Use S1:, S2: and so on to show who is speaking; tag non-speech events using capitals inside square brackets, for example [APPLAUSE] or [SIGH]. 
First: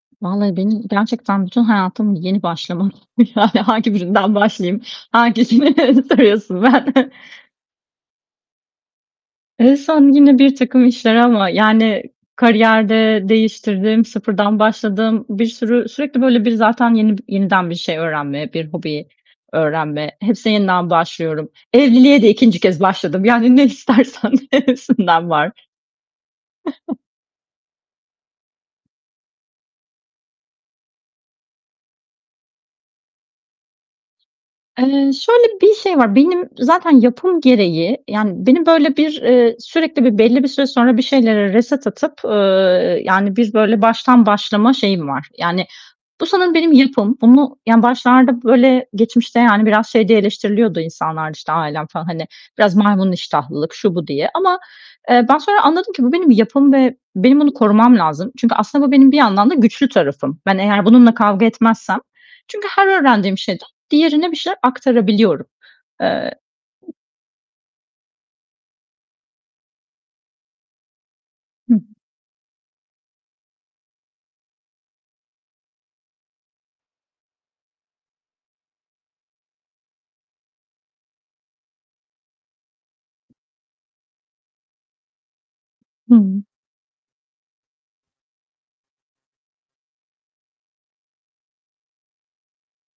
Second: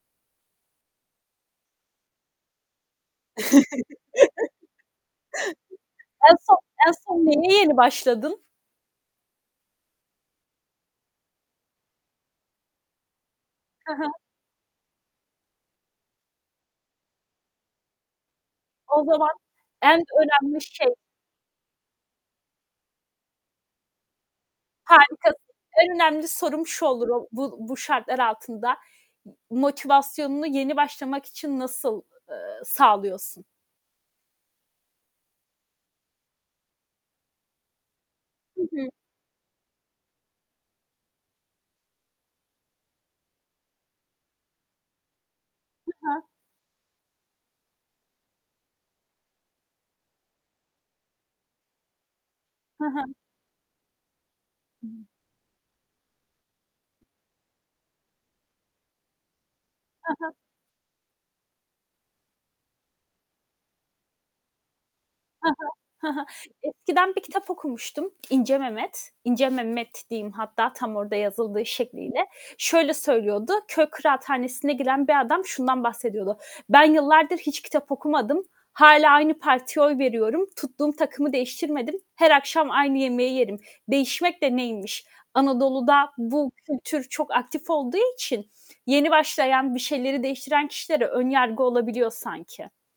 S1: Vallahi benim gerçekten bütün hayatım yeni başlama. Yani, hangi birinden başlayayım? Hangisini
S2: [CHUCKLES] En son,
S1: soruyorsun,
S2: en
S1: ben
S2: son neye yeni başladın?
S1: En son yine birtakım işler ama, yani, kariyer de
S2: Hı
S1: değiştirdim,
S2: hı.
S1: sıfırdan başladım. Bir sürü, sürekli böyle, bir, zaten yeni b yeniden bir şey öğrenme, bir
S2: O
S1: hobi
S2: zaman en
S1: öğrenme, hepsine
S2: önemli
S1: yeniden
S2: şey.
S1: başlıyorum. Evliliğe de 2'nci kez başladım, yani, ne istersen hepsinden
S2: Harikasın.
S1: var.
S2: En önemli sorum şu
S1: [CHUCKLES]
S2: olur o bu bu şartlar altında. Yi motivasyonunu yeni başlamak için nasıl, eee, sağlıyorsun?
S1: Eee, şöyle bir şey var. Benim zaten yapım gereği, yani,
S2: Hı
S1: benim
S2: hı.
S1: böyle bir, eee, sürekli bir, belli bir süre sonra bir şeylere reset atıp, ııı, yani, bir, böyle, baştan başlama şeyim var. Yani,
S2: Hı hı.
S1: bu sanırım benim yapım. Bunu, yani, başlarda, böyle, geçmişte, yani, biraz şey diye eleştiriliyordu insanlar da, işte, ailem falan, hani, biraz
S2: He
S1: maymun
S2: he.
S1: iştahlılık, şu, bu diye ama,
S2: [UNINTELLIGIBLE]
S1: eee, ben sonra anladım ki bu benim yapım ve benim bunu korumam lazım. Çünkü aslında bu benim bir yandan da güçlü
S2: He he.
S1: tarafım. Ben eğer bununla kavga etmezsem çünkü her öğrendiğim şeyden diğerine bir şeyler aktarabiliyorum,
S2: He he, he
S1: eee,
S2: he, eskiden bir kitap okumuştum, İnce Memed. İnce Memed diyeyim hatta tam orada yazıldığı
S1: Hı hı.
S2: şekliyle. Şöyle söylüyordu, köy kıraathanesi'ne giren bir adam şundan bahsediyordu. Ben yıllardır hiç kitap okumadım, hâlâ aynı partiye oy veriyorum, tuttuğum takımı değiştirmedim, her akşam aynı yemeği yerim. Değişmek de neymiş? Anadolu'da
S1: Hıı.
S2: bu kültür çok aktif olduğu için yeni başlayan, bir şeyleri değiştiren kişilere ön yargı olabiliyor sanki.